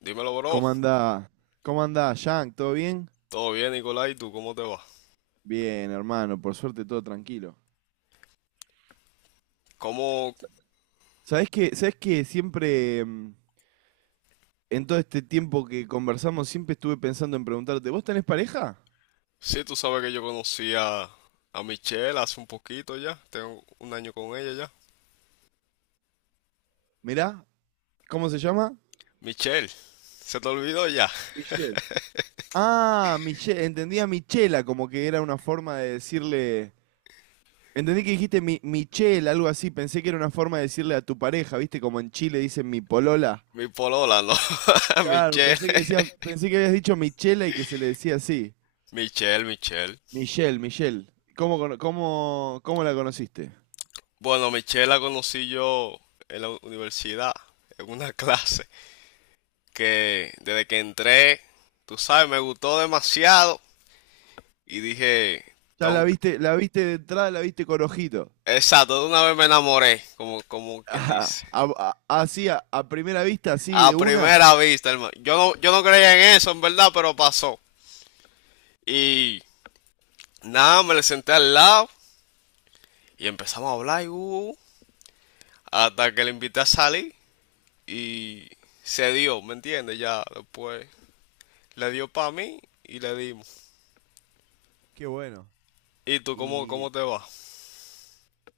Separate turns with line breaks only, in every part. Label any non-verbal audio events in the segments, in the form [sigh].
Dímelo, bro.
¿Cómo anda? ¿Cómo anda, Yank? ¿Todo bien?
¿Todo bien, Nicolai? ¿Tú cómo te va?
Bien, hermano, por suerte todo tranquilo.
¿Cómo?
¿Sabés que siempre, en todo este tiempo que conversamos, siempre estuve pensando en preguntarte, ¿vos tenés pareja?
Sí, tú sabes que yo conocí a Michelle hace un poquito ya. Tengo un año con ella ya.
Mirá, ¿cómo se llama?
Michelle, se te olvidó ya.
Michelle. Ah, Michelle, entendía Michela, como que era una forma de decirle. Entendí que dijiste mi, Michelle, algo así, pensé que era una forma de decirle a tu pareja, ¿viste? Como en Chile dicen mi polola.
Mi polola, ¿no? [laughs]
Claro,
Michelle,
pensé que decías, pensé que habías dicho Michela y que se le decía así.
Michelle, Michelle.
Michelle, Michelle, ¿cómo la conociste?
Bueno, Michelle la conocí yo en la universidad, en una clase, que desde que entré, tú sabes, me gustó demasiado y dije,
Ya
"Tengo-"
la viste de entrada, la viste con ojito. [laughs]
exacto, de una vez me enamoré, como, como quien
Ah,
dice.
así, a primera vista, así, de
A
una.
primera vista, hermano. Yo no creía en eso, en verdad, pero pasó. Y nada, me le senté al lado y empezamos a hablar y, uh, hasta que le invité a salir y se dio, ¿me entiendes? Ya después le dio para mí y le dimos.
Qué bueno.
¿Y tú cómo,
Y
cómo te va?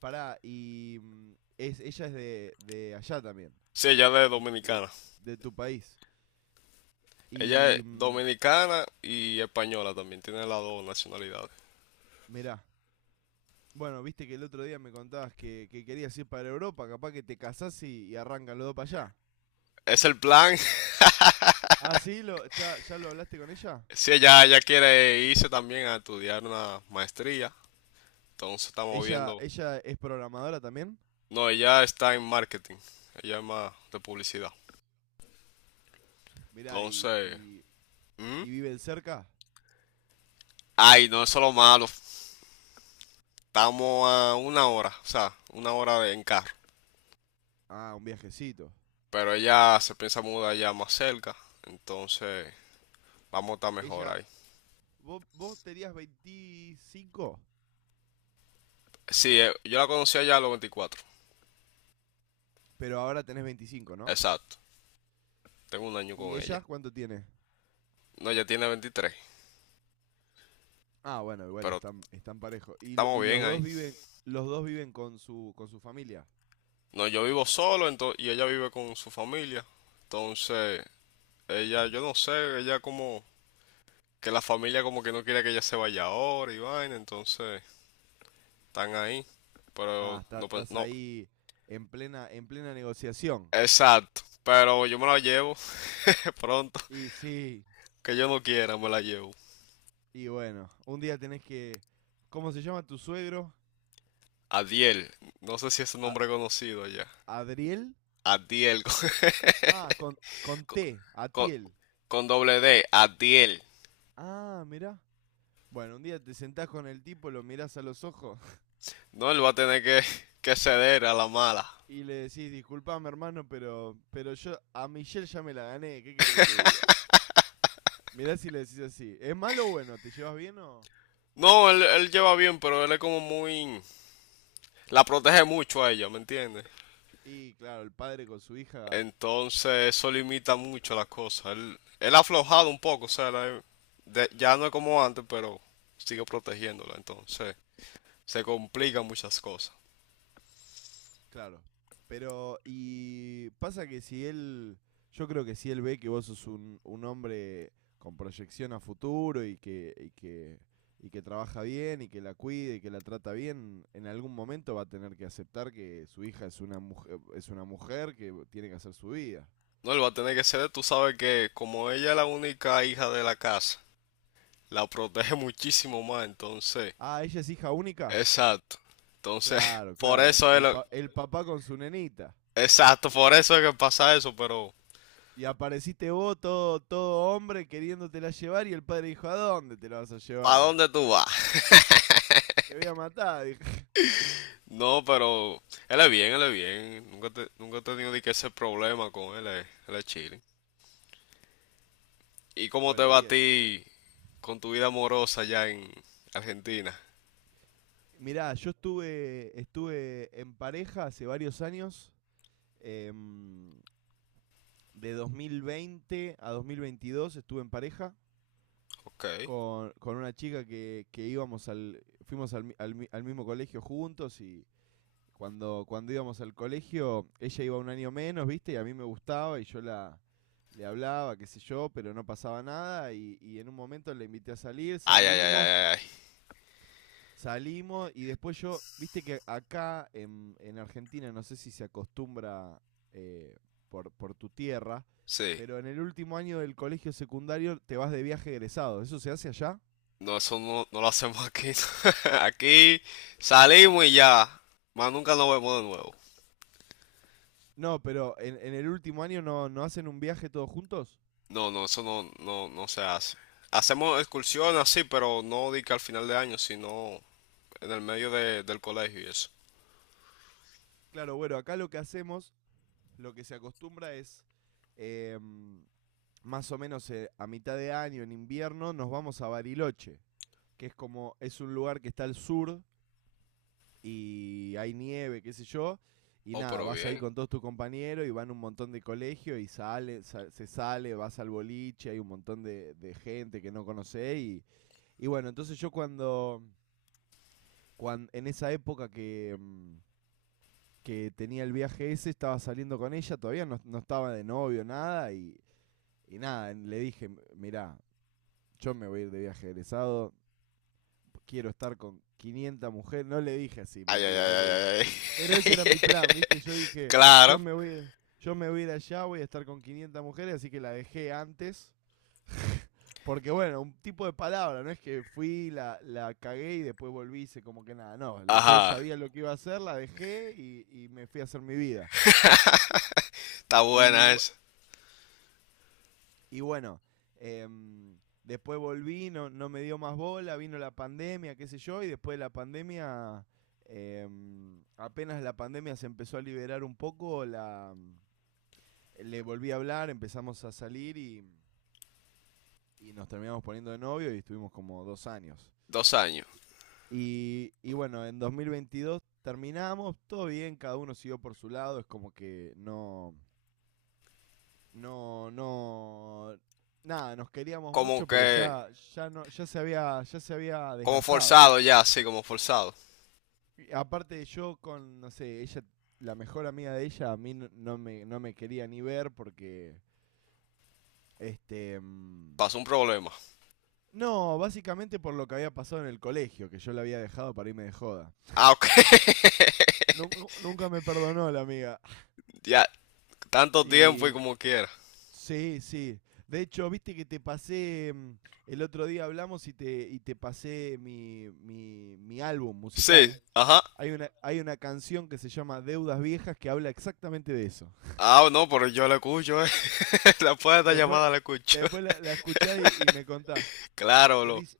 pará, ella es de allá también,
Sí, ella es
de,
dominicana.
de tu país.
Ella es
Y mm,
dominicana y española también, tiene las dos nacionalidades.
Mirá, bueno, viste que el otro día me contabas que querías ir para Europa, capaz que te casás y arrancan los dos para allá.
Es el plan. [laughs]
Ah, sí, ¿ya lo hablaste con ella?
Sí, ella quiere irse también a estudiar una maestría. Entonces estamos
¿Ella,
viendo.
ella es programadora también?
No, ella está en marketing. Ella es más de publicidad.
Mirá, y,
Entonces,
y,
¿hmm?
y viven cerca.
Ay, no, eso es lo malo. Estamos a una hora, o sea, una hora de, en carro.
Ah, un viajecito.
Pero ella se piensa mudar ya más cerca. Entonces, vamos a estar mejor
Ella,
ahí.
vos tenías 25,
Sí, yo la conocí allá a los 24.
pero ahora tenés 25, ¿no?
Exacto. Tengo un año
¿Y
con
ella
ella.
cuánto tiene?
No, ella tiene 23.
Ah, bueno, igual
Pero
están parejos. Y,
estamos
y
bien
los
ahí.
dos viven, con su familia.
No, yo vivo solo y ella vive con su familia. Entonces, ella, yo no sé, ella como que la familia como que no quiere que ella se vaya ahora y vaina, entonces están ahí.
Ah,
Pero
está-
no,
estás
no,
ahí en plena negociación.
exacto. Pero yo me la llevo, [laughs] de pronto,
Y sí,
que yo no quiera, me la llevo.
y bueno, un día tenés que. ¿Cómo se llama tu suegro?
Adiel, no sé si es un
A-
nombre conocido allá.
¿Adriel?
Adiel, [laughs]
Ah, con
con,
T,
con-
Atiel.
con doble D, Adiel.
Ah, mirá. Bueno, un día te sentás con el tipo, lo mirás a los ojos
No, él va a tener que ceder a la mala.
y le decís, disculpame hermano, pero yo a Michelle ya me la gané, ¿qué querés que te diga? Mirás y le decís así, ¿es malo o bueno? ¿Te llevas bien o...?
No, él lleva bien, pero él es como muy... La protege mucho a ella, ¿me entiendes?
Y claro, el padre con su hija.
Entonces eso limita mucho las cosas. Él ha aflojado un poco, o sea, ya no es como antes, pero sigue protegiéndola. Entonces se complican muchas cosas.
Claro. Pero, y pasa que si él, yo creo que si él ve que vos sos un hombre con proyección a futuro y que trabaja bien y que la cuide y que la trata bien, en algún momento va a tener que aceptar que su hija es una mujer que tiene que hacer su vida.
No, él va a tener que ser, tú sabes que como ella es la única hija de la casa, la protege [laughs] muchísimo más, entonces,
Ah, ella es hija única.
exacto. Entonces,
Claro,
[laughs] por
claro.
eso es
El,
lo,
pa- el papá con su nenita.
exacto, por eso es que pasa eso, pero
Y apareciste vos, todo, todo hombre, queriéndotela llevar y el padre dijo, ¿a dónde te la vas a
¿para
llevar?
dónde tú vas? [laughs]
Te voy a matar, dijo.
No, pero él es bien, él es bien. Nunca, nunca he tenido ni que ese problema con él, él es chilling. ¿Y cómo te
Bueno,
va a
bien.
ti con tu vida amorosa allá en Argentina?
Mirá, yo estuve en pareja hace varios años. em, de 2020 a 2022 estuve en pareja
Ok. Ay,
con una chica que íbamos al, fuimos al, mi- al mi- al mismo colegio juntos y cuando íbamos al colegio ella iba un año menos, ¿viste? Y a mí me gustaba y yo le hablaba, qué sé yo, pero no pasaba nada y en un momento la invité a salir,
ay, ay, ay,
salimos.
ay, ay.
Salimos y después yo, viste que acá en Argentina, no sé si se acostumbra eh, por tu tierra,
Sí.
pero en el último año del colegio secundario te vas de viaje egresado. ¿Eso se hace allá?
No, eso no, no lo hacemos aquí. [laughs] Aquí salimos y ya. Más nunca nos vemos de nuevo.
No, pero en el último año no hacen un viaje todos juntos.
No, no, eso no, no, no se hace. Hacemos excursiones así, pero no di que al final de año, sino en el medio del colegio y eso.
Claro, bueno, acá lo que hacemos, lo que se acostumbra es eh, más o menos a mitad de año, en invierno, nos vamos a Bariloche, que es como, es un lugar que está al sur y hay nieve, qué sé yo. Y
Oh,
nada,
pero
vas ahí
bien.
con todos tus compañeros y van un montón de colegios y se sale, vas al boliche, hay un montón de gente que no conocés. Y bueno, entonces yo cuando, en esa época que tenía el viaje ese, estaba saliendo con ella, todavía no estaba de novio, nada. Y nada, le dije, mirá, yo me voy a ir de viaje egresado, quiero estar con 500 mujeres. No le dije así,
Ay, ay,
mentira,
ay,
no le dije.
ay,
Pero ese
ay.
era mi plan, ¿viste? Yo
[laughs]
dije, yo
Claro.
me voy, a- ir- yo me voy a ir allá, voy a estar con 500 mujeres, así que la dejé antes. Porque bueno, un tipo de palabra, no es que fui, la cagué y después volví, hice como que nada, no, yo
Ajá.
sabía lo que iba a hacer, la dejé y me fui a hacer mi vida.
[laughs] Está
Y
buena
bu-
esa.
Y bueno, em, después volví, no me dio más bola, vino la pandemia, qué sé yo, y después de la pandemia, apenas la pandemia se empezó a liberar un poco, le volví a hablar, empezamos a salir y nos terminamos poniendo de novio y estuvimos como 2 años.
Dos años.
Y bueno, en 2022 terminamos, todo bien, cada uno siguió por su lado, es como que no, no, no, nada, nos queríamos
Como
mucho, pero
que,
ya, ya no, ya se había
como
desgastado,
forzado
¿viste?
ya, sí, como forzado.
Y aparte yo con, no sé, ella, la mejor amiga de ella, a mí no me quería ni ver porque, este,
Pasó un problema.
no, básicamente por lo que había pasado en el colegio, que yo la había dejado para irme de joda.
Ah, ok. [laughs]
Nun- Nunca me perdonó la amiga.
Ya, tanto tiempo y
Y
como quiera.
sí, sí. De hecho, viste que te pasé, el otro día hablamos y te pasé mi álbum
Sí,
musical.
ajá.
Hay una canción que se llama Deudas Viejas que habla exactamente de eso.
Ah, no, pero yo la escucho, eh. [laughs] Después de esta
Después,
llamada la escucho.
después la escuchás y me
[laughs]
contás.
Claro,
Pues
lo.
dice,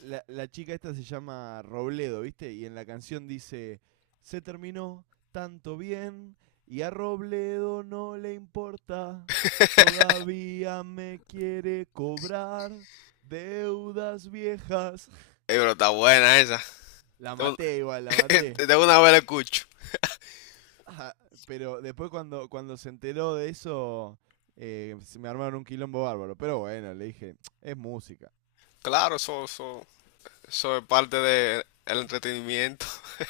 la chica esta se llama Robledo, ¿viste? Y en la canción dice, se terminó tanto bien y a Robledo no le importa, todavía me quiere cobrar deudas viejas.
Pero está buena esa.
La
De un-
maté igual, la maté.
[laughs] de una vez la escucho.
Ah, pero después cuando se enteró de eso, se me armaron un quilombo bárbaro. Pero bueno, le dije, es música.
Claro, eso, eso. Eso es parte del entretenimiento. [laughs]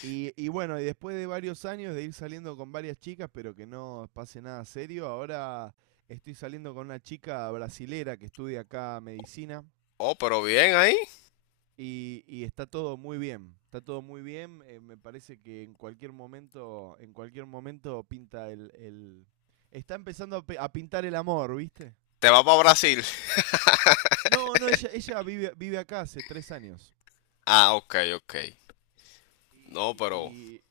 Y bueno, y después de varios años de ir saliendo con varias chicas, pero que no pase nada serio, ahora estoy saliendo con una chica brasilera que estudia acá medicina
Oh, pero bien ahí.
y está todo muy bien. Está todo muy bien. Me parece que en cualquier momento pinta está empezando a pintar el amor, ¿viste?
Te vas para Brasil. [laughs]
No, no, ella vive acá hace 3 años.
Ah, ok, ok. No,
Y,
pero
y,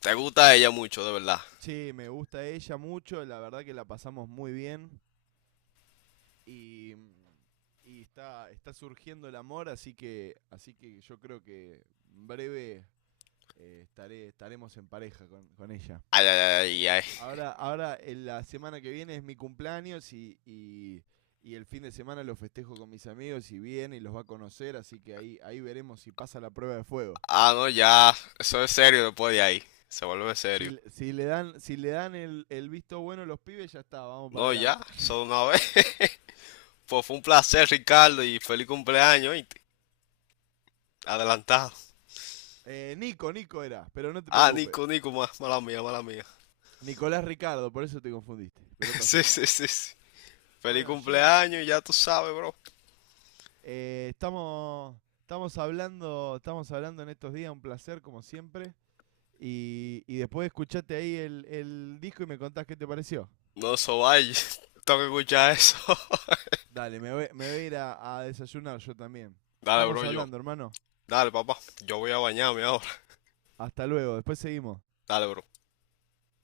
te
y
gusta
está.
ella mucho, de verdad.
Che, me gusta ella mucho, la verdad que la pasamos muy bien. Y, y está surgiendo el amor, así que yo creo que en breve estaremos en pareja con ella.
Ay, ay, ay, ay.
Ahora en la semana que viene es mi cumpleaños y el fin de semana lo festejo con mis amigos y viene y los va a conocer, así que ahí veremos si pasa la prueba de fuego.
Ah, no, ya. Eso es serio después de ahí. Se vuelve serio.
Si le dan el visto bueno a los pibes, ya está, vamos para
No, ya.
adelante.
Solo una vez. [laughs] Pues fue un placer, Ricardo, y feliz cumpleaños, ¿oíste? Adelantado.
Nico, Nico era, pero no te
Ah,
preocupes.
Nico, Nico, mala mía, mala mía.
Nicolás Ricardo, por eso te confundiste, pero no
[laughs]
pasa
Sí,
nada.
sí, sí, sí. Feliz
Bueno, Jim,
cumpleaños, ya tú sabes, bro.
estamos hablando en estos días, un placer como siempre. Y después escuchate ahí el disco y me contás qué te pareció.
No, eso vaya. [laughs] Tengo que escuchar eso. [laughs]
Dale, me voy a ir a desayunar yo también.
Dale,
Estamos
bro, yo.
hablando, hermano.
Dale, papá. Yo voy a bañarme ahora.
Hasta luego, después seguimos.
Dale, bro.